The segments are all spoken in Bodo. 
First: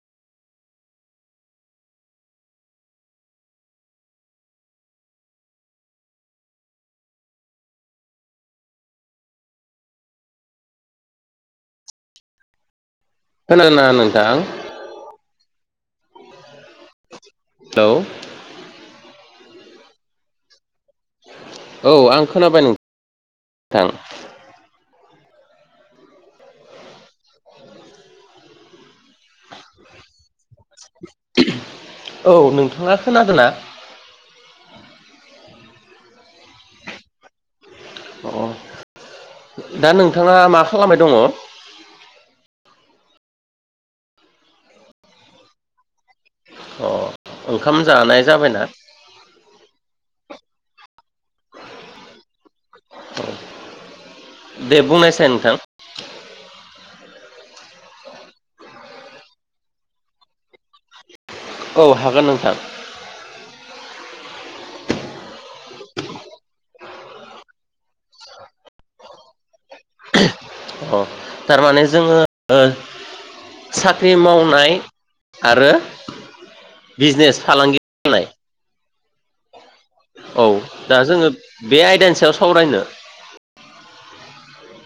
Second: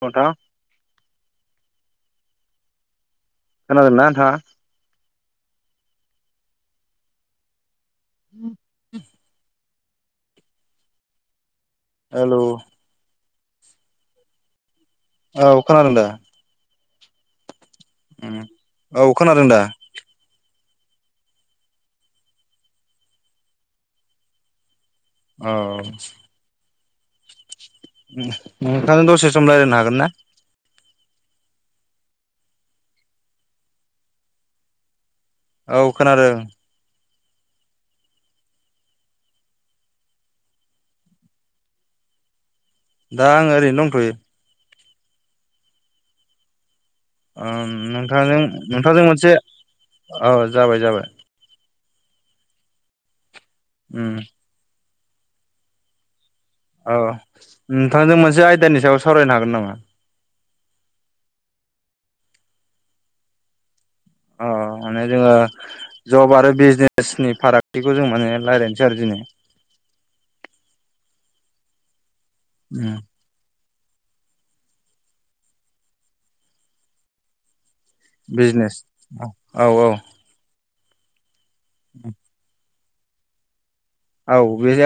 [unintelligible] थां खोनादों ना नोंथाङा उम [unintelligible] हेल' खोनादों ना नोथां? औ खोनादों दा हेलौ [unintelligible] औ खोनादों दा औ आं खोनाबाय नों थां औ औ [unintelligible] [unintelligible] नोंथां दसे सम रायलायनो हागोन ना औ नोंथाङा खोनादो ना औ खोनादों अ दा नोंथाङा मा खालामबाय दङ? दा आंङो ओरैनो दंथ'यो। उम ओंखाम जानाय नोंथाजों जाबायना नोंथांजों मोनसे ओ जाबाय जाबाय उम दे बुंनायसाय नोंथां औ नोंथांजों मोनसे आयदानि सायाव सावरायनो हागोन नामा? औ हागोन नोंथां। अ माने जोङो जब आरो बिजनेसनि फारागथिखौ जों माने रायज्लायनोसै आरो दिनै अ थारमाने जोङो ओ उम साख्रि मावनाय आरो बिजनेस फालांगि खालामनाय बिजनेस औ औ औ दा जोङो बे आयदानि सायाव सावरायनो औ बे [unintelligible]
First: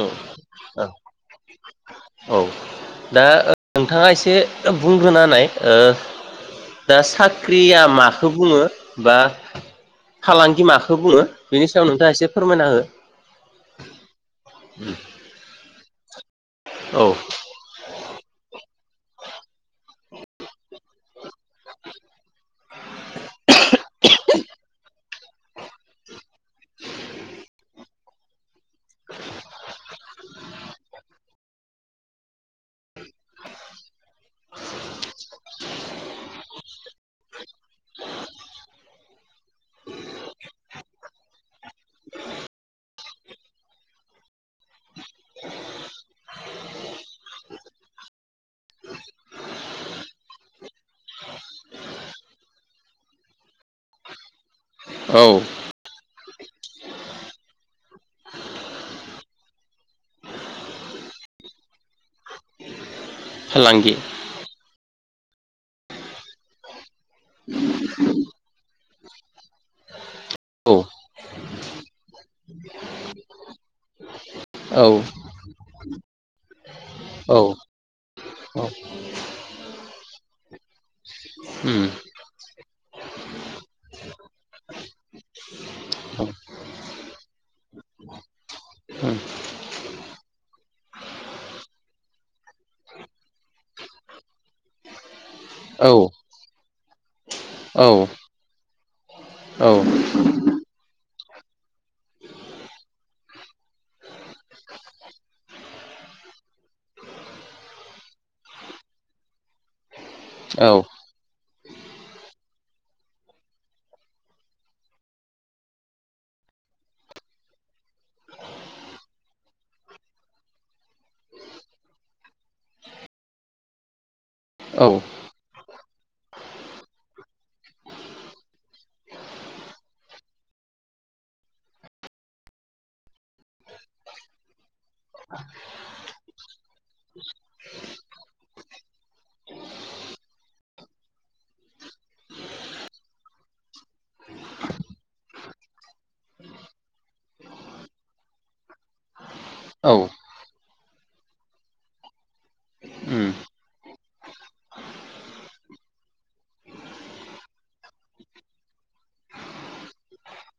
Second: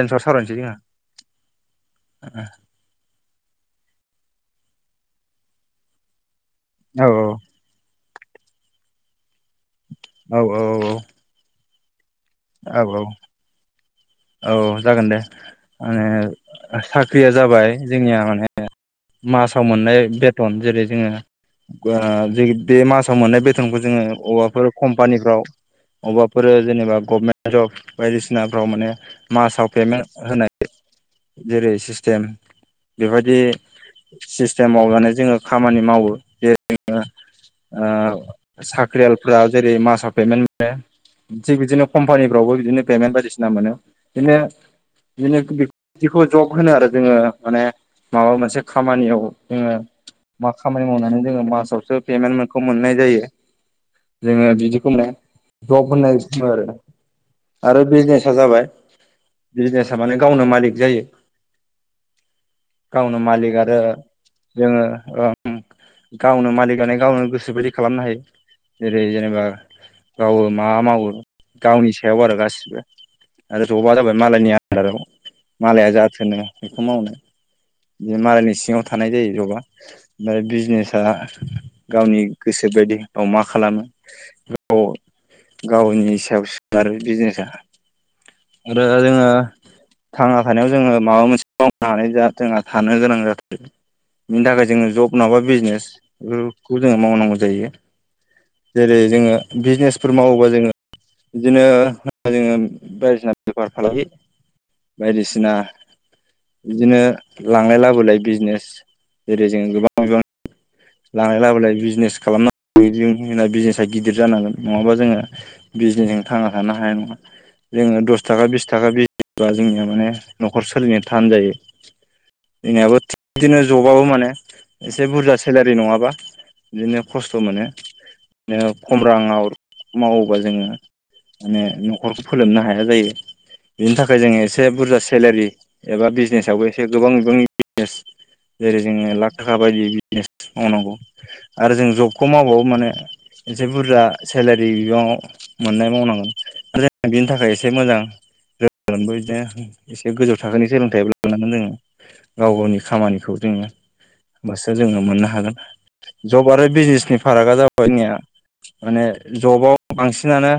औ सायाव सावरायनोसै औ जोंहा ओ दा नोंथाङा एसे बुंग्रोनानाय ओ दा औ साख्रिया मखौ बुङो बा औ औ फालांगि माखौ बुङो बेनि सायाव नोंथाङा एसे फोरमायना औ हो औ जागोन दे ए माने औ साख्रिया जाबाय जोंनिया माने मासाव मोननाय बेथन जेरै जोङो बा बे मासाव मोननाय बेथनखौ जोङो अबाफोर कम्पानिफ्राव अबाफोर जेनेबा गभमेन्ट जब बायदिसिनाफ्राव माने मासाव पेमेन्ट होनाय जेरै सिस्टेम बेबायदि सिस्टेमाव माने जोङो खामानि मावो जेरै जोङो ओ साख्रियालफ्रा जेरै मासाव पेमेन्ट मोनो थिग बिदिनो कम्पानिफ्रावबो बिदिनो पेमेन्ट बायदिसिना मोनो बिदिनो बिदिनो बिदिखौ जब होनो आरो जोङो माने माबा मोनसे खामानियाव जोङो मा खामानि मावनानै जोङो मासावसो पेमेन्टखौ मोननाय जायो जोङो बिदि जब औ होननाय आरो आरो बिजनेसा जाबाय बिजनेसा माने गावनो मालिक जायो। गावनो मालिक आरो फालांगि जोङो ओ गावनो मालिकआानो गावनो गोसो बायदि खालामनो हायो। जेरै जेनेबा गावो मा औ मावो गावनि सायाव आरो गासिबो आरो जबा जाबाय मालायनि औ आन्दाराव मालाया जाथोनो बेखौ मावो औ बे मालायनि औ सिङाव थानाय जायो जबआ ओमफ्राय बिजनेसा उम गावनि गोसो बायदि गाव मा खालामो गाव [inaudible] गावनि उम सायाव सोनारो बिजनेसा आरो जोङो थांना थानायाव जोङो माबा मोनसे मावनानै जोंहा थानो गोनां जाथारो। बिनि थाखाय जोङो जब नङाबा बिजनेस औ बेफोरखौ जोङो मावनांगौ जायो। औ जेरै जोङो औ बिजनेसफोर मावोबा जोङो बिदिनो जोङो बायदिसिना बेफार फालांगि बायदिसिना बिदिनो लांलाय लाबोलाय बिजनेस। जेरै जों गोबां गोबां लांलाय लाबोलाय बिजनेस खालामनांगौ होनना बिजनेसा गिदिर जानांगोन नङाबा जोङो बिजनेसजों थांनो हानो हाया नङा। जोङो दस थाखा बिस थाखा बिबा जोंनिया माने न'खर सोलिनो थान जायो। जोंनियाबो थिग बिदिनो जबाबो माने औ एसे बुरजासो सेलारि नङाबा बिदिनो खस्थ' मोनो। नो खम राङाव मावोबा जोङो माने न'खरखौ फोलोमनो हाया जायो। बिनि थाखाय जोङो एसे बुरजा सेलारि एबा बिजनेसावबो एसे गोबां बिबांनि बिजनेस जेरै- जोङो लाख थाखा बायदि बिजनेस मावनांगौ आरो जों जबखौ मावबाबो माने एसे बुरजा सेलारि बिबाङाव मोननाय मावनांगोन। आरो बिनि थाखाय एसे मोजां [unintelligible] एसे गोजौ थाखोनि सोलोंथाइबो लानांगोन जोङो। गाव गावनि उम खामानिखौ जोङो बास जोङो मोननो हागोन। जब आरो बिजनेसनि फारागा जाबाय [unintelligible] माने जबाव बांसिनानो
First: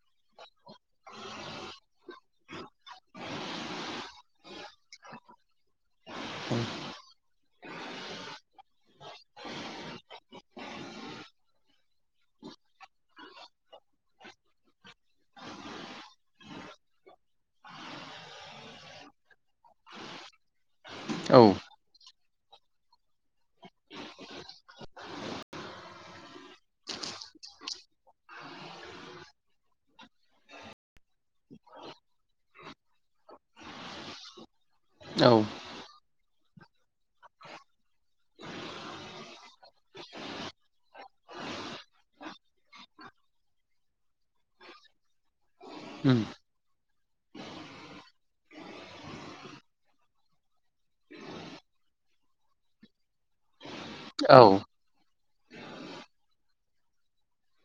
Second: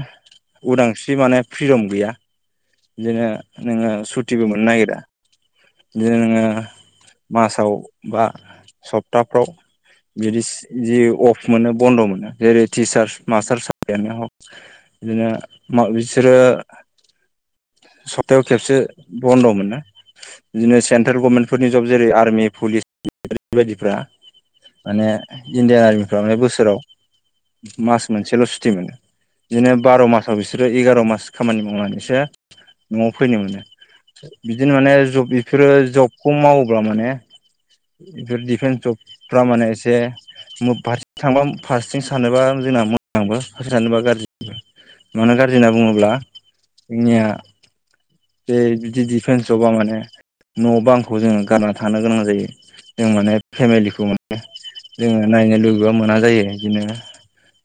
उदांस्रि माने फ्रिदम गैया। बिदिनो नोङो सुतिबो मोननो नागिरा। बिदिनो नोङो मासाव बा सप्ताफ्राव बिदिस जि अफ मोनो बन्द मोनो जेरै- टिचारस मास्टार साख्रियानो हक बिदिनो मा‌ बिसोरो सप्तायाव खेबसे बन्द मोनो बिदिनो सेन्ट्रेल गभनमेन्टफोरनि औ जब जेरै- आर्मि पुलिस [unintelligible] बायदिफ्रा माने इण्डियान आर्मिफ्रा माने बोसोराव मास मोनसेल' सुटि मोनो। बिदिनो बार' मासाव बिसोरो एगार' मास खामानि मावनानैसो न'आव फैनो मोनो। बिदिनो माने जब औ बेफोरो जबखौ मावोब्ला माने बेफोर दिफेन्स जबफोरा माने एसे [unintelligible] फारसेथिं थांबा फारसेथिं सानोबा जोंना मोजांबो फारसेथिं सानोबा गाज्रिबो माने गारज्रि होनना बुंङोब्ला उम जोंनिया बे बेदि दिफेन्स आवबा माने न' बांखौ जोङो गारनानै थानो गोनां जायो जों माने फेमिलिखौ औ [unintelligible] जोङो नायनो लुबैबाबो मोना जायो इदिनो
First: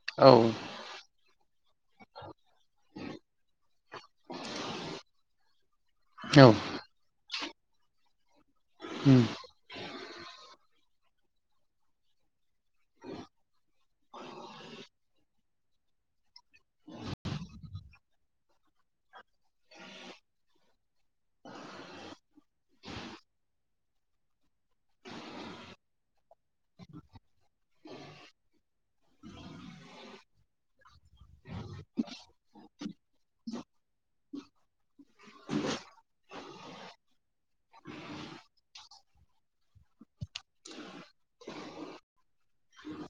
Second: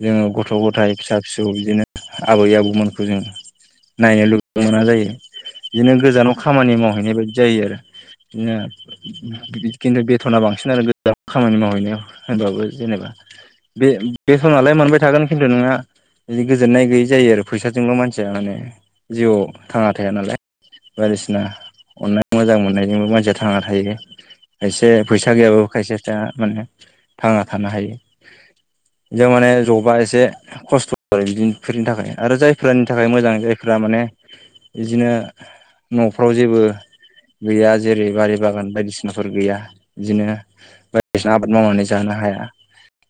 जोङो गथ' गथाइ फिसा फिसौ बिदिनो आबै आबौमोनखौ जों नायनो लुब मोना जायो इदिनो गोजानाव खामानि मावहैनाय बायदि जायो आरो इदिनो खिन्थु बेथ'ना बांसिन आरो गोजानाव खामानि मावहैनायाव होनबाबो जेनेबा बे-बेटनालाय मोनबाय थागोन खिन्थु नोंहा इदि गोजोननाय गैयै जायो आरो फैसाजोंल' मानसिया माने जिउआव थांना थाया नालाय। बायदिसिना अननाय मोजां मोननायजोंबो मानसिया थांना थायो। खायसे फैसा गैयाबाबो खायसेफ्रा माने थांना थानो हायो। इदिआव माने जबा एसे खस्थ' आरो बिदिफोरनि थाखाय आरो जायफोरनि थाखाय मोजां जायफो फ्रा माने इदिनो न'फ्राव जेबो गैया जेरै- बारि बागान बायदिसिनाफोर गैया इदिनो बायदिसिना आबाद मावनानै जानो हाया।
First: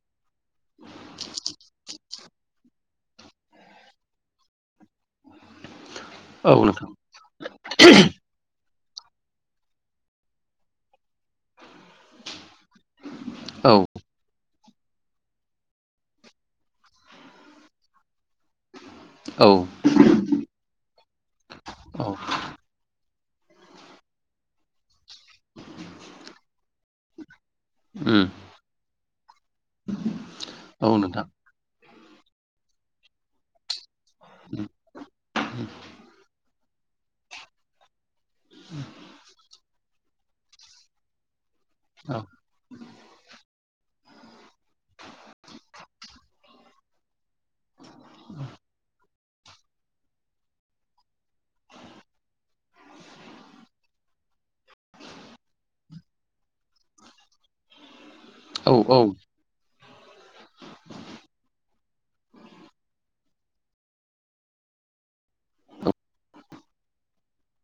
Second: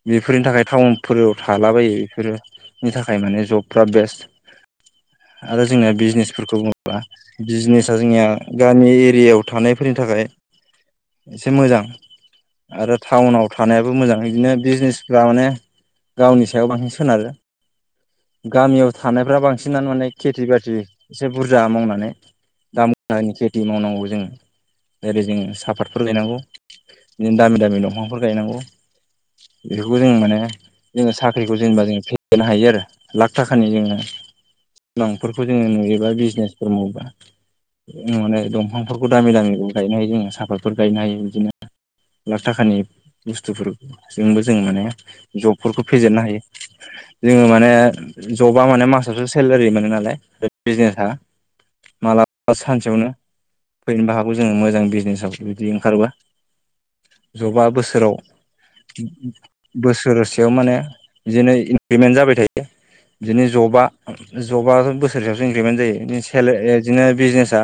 बेफोरनि थाखाय टाउनफोराव थालाबायो बेफोरनि थाखाय माने जबफ्रा बेस्ट [unintelligible] आरो जोंना बिजनेसफोरखौ बुङोब्ला बिजनेसा जोंनिया गामि एरियाआव थानायफोरनि थाखाय ए एसे मोजां। आरो टाउनाव थानायाबो मोजां इदिनो बिजनेसफ्रा माने गावनि सायाव बांसिन सोनारो गामियाव थानायफ्रा औ उम औ नोंथां औ बांसिनानो माने खेथि बाथि एसे बुरजा मावनानै दाम [unintelligible] खेथि मावनांगौ जोङो ओेरै जोङो सापातफोर गायनांगौ बिदिनो दामि दामि दंफांफोर उम गायनांगौ। बेफोरखौ जों माने औ जोङो नोंथां साख्रिखौ जेनेबा जोङो [unintelligible] हायो आरो लाख थाखानि जोङो [unintelligible] लांफोरखौ जोङो नुयोबा बिजनेसफोर मावबा माने दंफांफोरखौ दामि दामिखौ गायनो हायो जोङो साफातफोर गायनो हायो इदिनो औ लाख थाखानि बुस्थुफोरजोंबो जों माने जबफोरखौ फेजेननो हायो। जोङो माने जबआ माने मासावसो सेलारि मोनो नालाय बिजनेसा माला बा सानसेयावनो फैनोबो हागौ जोङो मोजां बिजनेसाव बिदि ओंखारोबा जबा बोसोराव औ औ उम बोसोरसेयाव माने बिदिनो इपफेमेन्ट जाबाय थायो बिदिनो जबआ जबाथ' बोसोर हिसाबसो इनक्रिमेन्ट जायो बिदिनो बिजनेसा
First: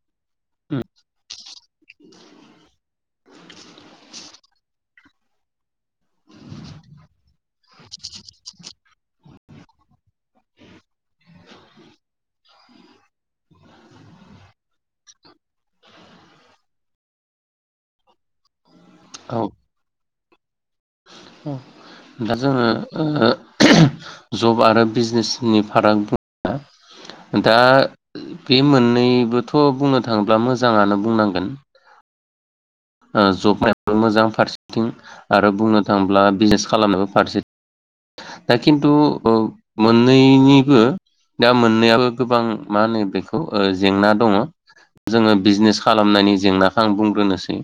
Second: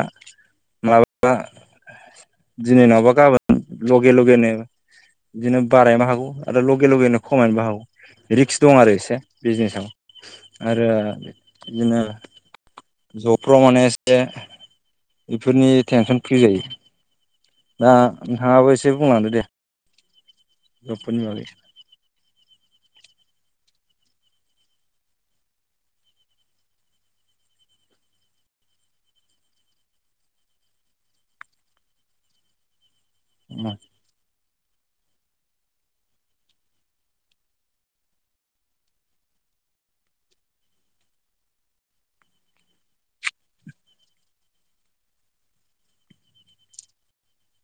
माबेबा दिनै नावबा गाबोन लगे लगेनो बिदिनो बारायनोबो हागौ आरो लगे लगेनो खमायनोबो हागौ रिक्स दं आरो एसे बिजनेसाव आरो बिदिनो जबफ्राव माने एसे बेफोरनि टेनसन फ्रि जायो दा नोंथाङाबो एसे बुंलांदो दे औ दा जोंङो जब आरो बिजनेसनि फाराग बा दा बे मोननैबोथ' बुंनो थांङोब्ला मोजांङानो बुंनांगोन जबनायो मोजां फारसे थिं आरो बुंनो थाङोब्ला बिजनेस खालामनायबो फारसे दा खिन्थु ओ मोननैनिबो दा मोननैबो गोबां मा होनो बेखौ जेंना दङ जोंङो बिजनेस खालामनायनि जेंनाखौ आं बुंग्रोनोसै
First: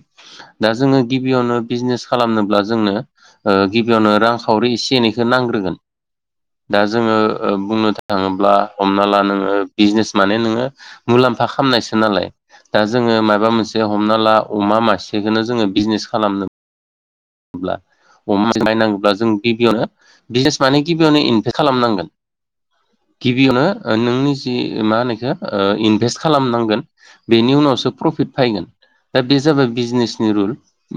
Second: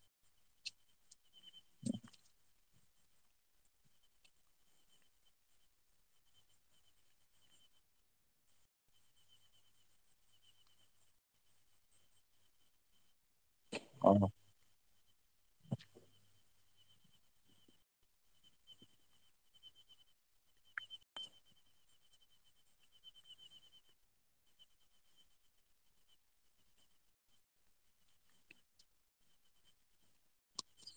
दा जोंङो गिबियावनो बिजनेस खालामनोब्ला जोंनो गिबियावनो रांखावरि एसे एनैखौ नांग्रोगोन दा जोंङो बुंनो थाङोब्ला हमना ला नोंङो बिजनेस माने नोंङो मुलामफा [unintelligible] नाल दा जोंङो मा माबा मोनसे औ हमना ला अमा मासेखौनो जोंङो बिजनेस खालामनोला अमा बायनांगौब्ला जों गिबियावनो बिसेस माने गिबियावनो इनफेक्ट खालामनांगोन गिबियावनो नोंनि जि मा होनोखौ इनभेस्ट खालामनांगोन बेनि उनाव अब्लासो फ्रफिद फैयगोन बे जाबाय बिजनेसनि रूल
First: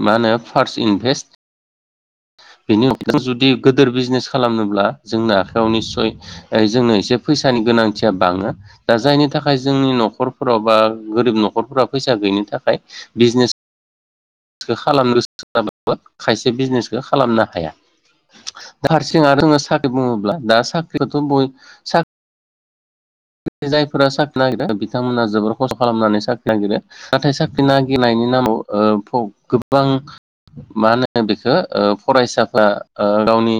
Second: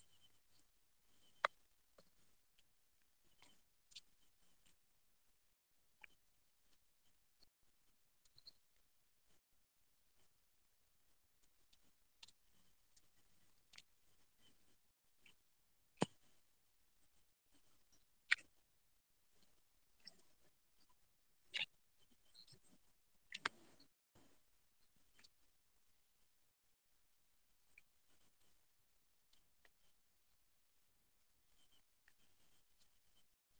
मा होनो फास्त इनभेस [inaudible] बेनि अनगायै जुदि गोदोर बिजनेस खालामनोब्ला जोंनो आखाइायाव निस्सय जोंनो एसे फैसानि गोनांथिया बांङो दा जायनि थाखाय जोंनि न'खरफोराव बा गोरिब न'खरफोरा फैसा गैनो थाखाय बिजनेस [inaudible] खौ खालामनोसो जाब खायसे बिजनेसखौ खालामनो हाया दा हारसिं आरो जोंङो साख्रि बुंङोब्ला दा साख्रिखौथ' बयबो साखि जायफोरा साख्रि नागिरो बिथांमोना जोबोर खस्थ' खालामनानै साख्रि नागिरो नाथाय साख्रि नागिरनाय नि नामाव गोबां मा होनो बेखौ फरायसाफ्रा गावनि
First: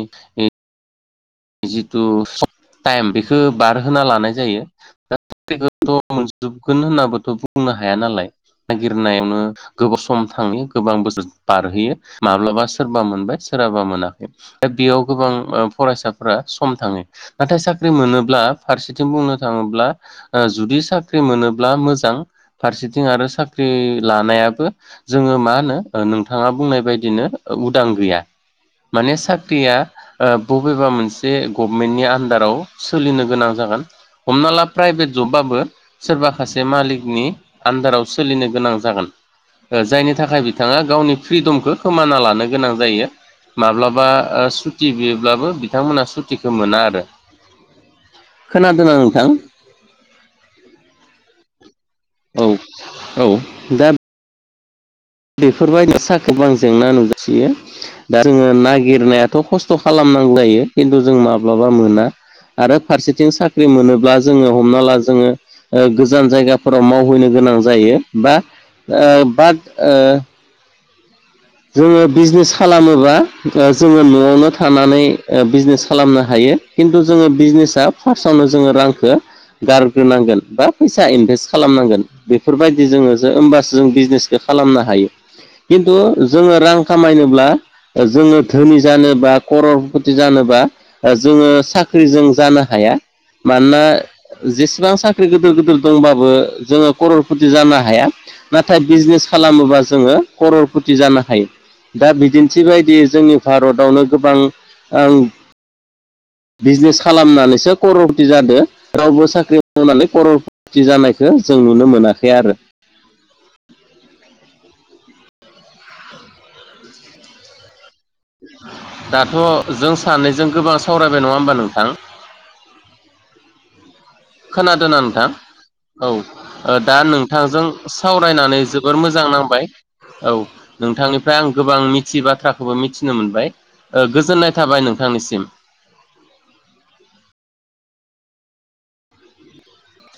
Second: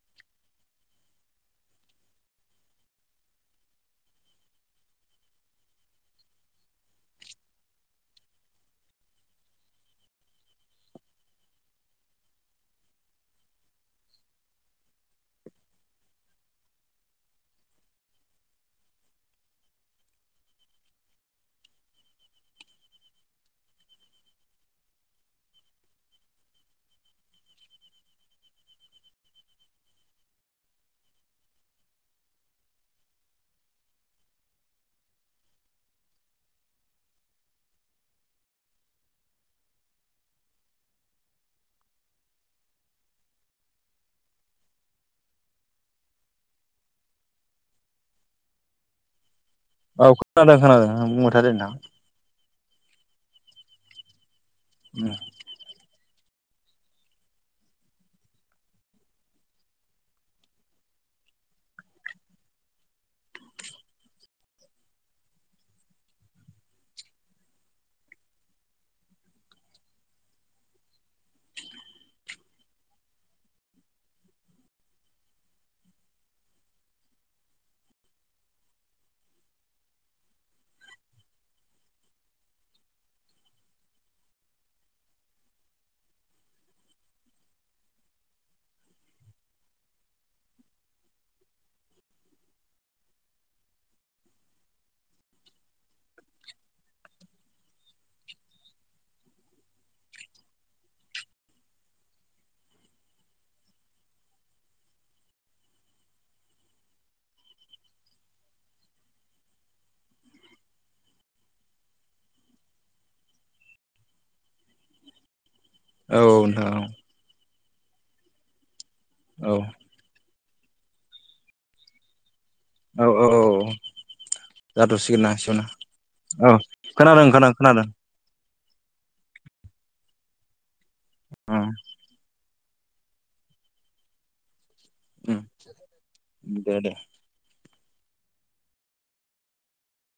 जिथु सतर्टाइम बेखौ बारहोना लानाय जायोखौथ [unintelligible] मोनजोबगोन होनाबोथ' बुंनो हाया नालाय नागिरनायावनो गोबाव सम थांङो गोबां बोसोर बारहोयो माब्लाबा सोरबा मोनबाय सोराबा मोनाखै दा बेयाव गोबां फरायसा सम थांङो नाथाय साख्रि मोनोब्ला फारसेथिं बुंनो थाङोब्ला जुदि साख्रि मोनोब्ला मोजां फारसेथिं आरो साख्रि लानायाबो जोंङो मा होनो नोंथाङा बुंनाय बदिनो उदां गैया माने साख्रिया बबेबा मोनसे जे गभमेन्टनि आन्दाराव सोलिनो गोनां जागोन हमना ला प्राइभेट जबाबबो सोरबााखासे मालिकनि आन्दाराव सोलिनो गोनां जागोन जायनि थाखाय बिथांङा गावनि फ्रिदमखौ खोमाना लानो गोनां जायो माब्लाबा सुटि बियोब्लाबो बिथांमोना सुटिखौ मोना आरो खोनादोंना नोंथां औ खोनादों खोनादों बुंबाय थारादों औ औ दा बेफोरबायदि साहाखौबो आं जेंना नुगासियो दा जोंङो नागिरनायाथ' खस्थ' खालामो नां जायो खिन्थु जों माब्लाबा मोना आरो फारसेथिं साख्रि मोनोब्ला जोंङो हमना ला जोंङो गोजान जायगाफोराव मावहैनो गोनां गोनां जायो बा ओ बाद ओ जोङो बिजनेस खालामोबा जोङो न'आवनो थानानै बिजनेस खालामनो हा यो खिनथु जोङो बिजनेस फार्स्टआवनो जोङो रांखौ गारग्रोनांगोन बा फैसा इनभेस्ट खालामनांगोन बेफोरबायदि जोङो होमबासो जों बिजनेसखौ खालामनो हायो खिन्थु जोङो रां खामायनोब्ला जोङो धोनि जानोबा खरथि जानोबा जोङो साख्रिजों जानो हाया। मानोना जेसेबां साख्रि गिदिर गिदिर दंबाबो जोङो खरलपथि जानो हाया। नाथाय बिजनेस खालामोबा जोङो खरलपथि जानो हायो। दा बिदिन्थि बायदि जोंनि भारतावनो गोबां आं [inaudible] बिजनेस खालामनानैसो खरलपथि जादों रावबो साख्रि मावनानै खरलपथि जानायखौ जों जों नुनो मोनाखै आरो [inaudible] औ नों दाथ' औ जों सानैजों गोबां सावरायबाय नङा होमबा नोंथां? औ औ खोनादोंना जाथ'सिगोन नोंथां ना एसेयावनो औ दा खोनादों खोनादों नोंथांजों सावरायनानै जोबोर मोजां नांबाय औ नोंथांनिफ्राय आं गोबां खोनादों मिथियि बाथ्रा खौ मिथिनो मोनबाय गोजोननाय थाबाय नोंथांनिसिम दे दे